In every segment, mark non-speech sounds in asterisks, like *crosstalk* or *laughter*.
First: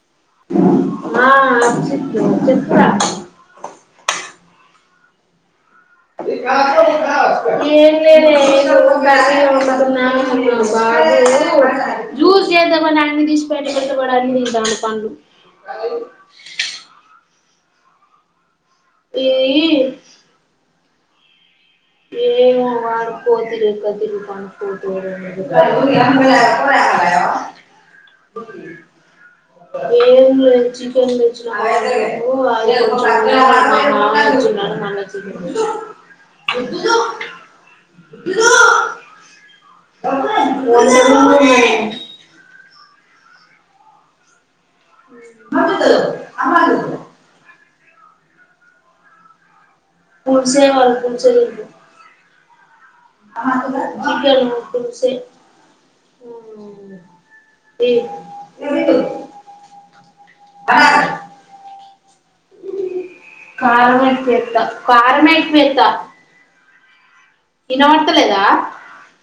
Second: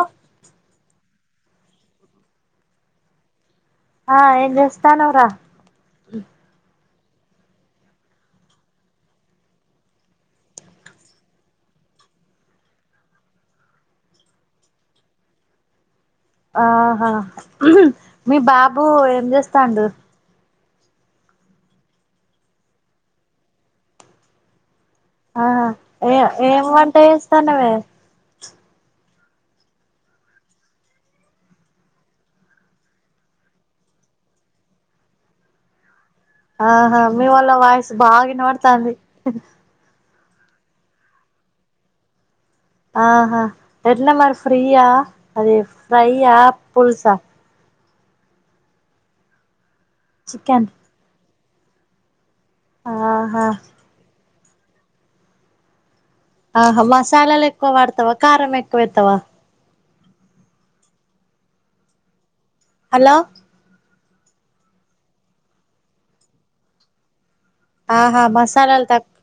ఆ ఆ చెి చెప్రా ఆ ఏం చేస్తాన్వరా *unintelligible* ఎం లేదే ఇగో జ్యూస్ చేద్దామని అన్నితీసి బయటపెడితే వాడు అన్ని తింటాండు ఆహా మీ బ పు ఏం ఈ చేస్తాండు ఏమో వాడు కోతి లెక్క తిరుగుతాండు కో ఆ ఏ ఏం వంట చేస్తానవే ఏరు చికెన్ వ చ ఆహా మీ వల్ల వాయిసు దుద్దులు బాగానబడుతాంది *unintelligible* ఆహా ఎట్లా మరి ఫ్రీయా అదే ఫ్రైయా పులుసా పూలుసే చికెన్ కావాళ్ళ పులుసే *unintelligible* ఆహా ఆ చికెన్ పుల్సే ఆహా మసాలాలు ఎక్కువ వాడతావా కారం ఎక్కువ ఎత్తావా ఆ హలో కారం ఎక్కువేత కారమే ఎక్కువేత ఆహా మసాలాలు తక్కువ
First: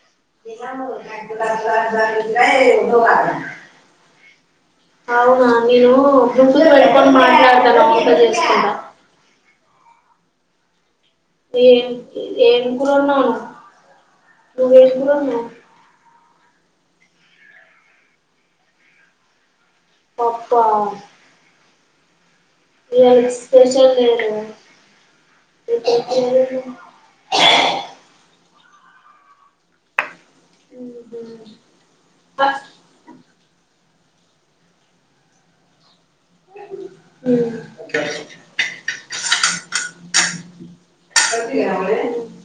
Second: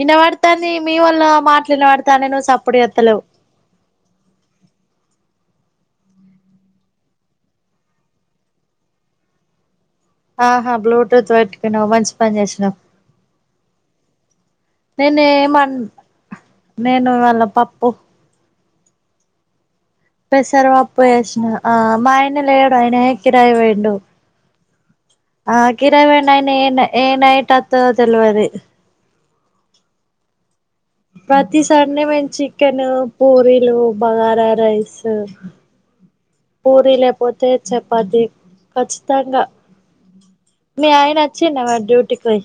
విన పడతంది మీ వల్ల మాట్లిన వాడతానే నువ్వు సప్పుడు ఎత్తలేవు. అవునా నేను గుంతు పెట్టుకొని మాట్లాడతన వంట చేసుకుంటా. ఆహా బ్లూట్ ఏం ఏం కూర వండినవు నువ్వు ఏం కురోండినవు. నేనేమన్ నేను ఇవాళ పప్పు పప్పా పెసరపప్పు చేసినా ఆ మ ఇంట్ల లే ఏడ అయినా ఇయాల కిరాయి స్పెషల్ పోయిండు. లేదు ఆ కిరావయన ఏ రేపు ఏనయిట్త్త తెలివది. ప్రతి సండే మేము చికెను పూరీలు బగారా రైస్ పూరి లేకపోతే, చెపాతి ఖచ్చితంగా మీ ఆయన వచ్చిండ డ్యూటీకి పోయి.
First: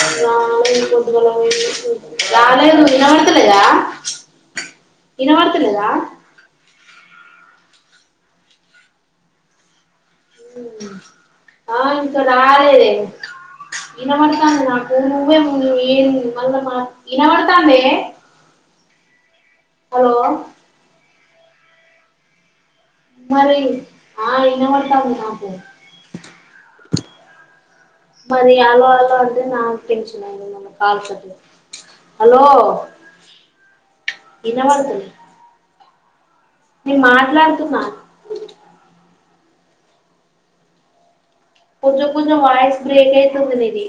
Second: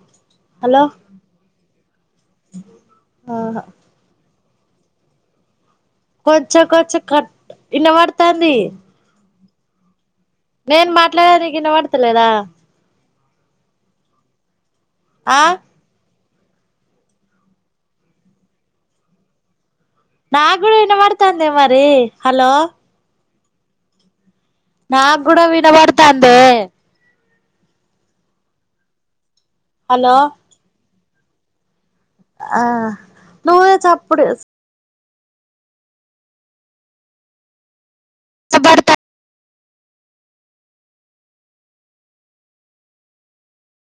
హా హలో పొదిగేల పోయిండు వస్తా లేదా ఆహా ఇనపడతలేదా కొంచెం కొంచెం కట్ ఇనపడతాంది నీకు ఆ ఇంక ఇనబడతలేదా చాలే ఇనపడుతోంది. నాకు ఆ నువ్వే ముందు ఏ మల్లా మాకి ఇనాపడతందే. నాకుడా ఇనపాడ్ తమదే మరి హలో మరి ఆ వినబడతాంది నాకు కూడా వినబడుతాందే మరి అలో అలో అ అ నాకు హలో టెన్షన్ మాట్లాడు ఆ నూయ చాపుడు న మాట్లాడతున్నా. సబర్త పూజ పూజ వయిస్ బ్రేక్ అయితది నీది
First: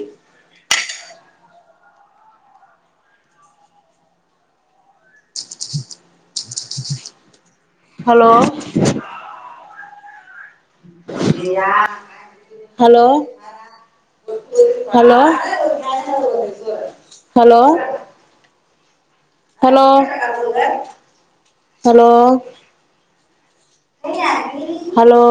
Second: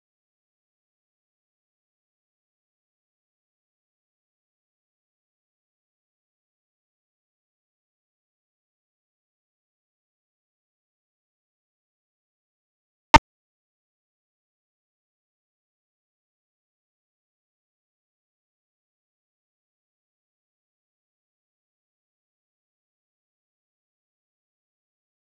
hello hello hello hello hello hello *unintelligible* hello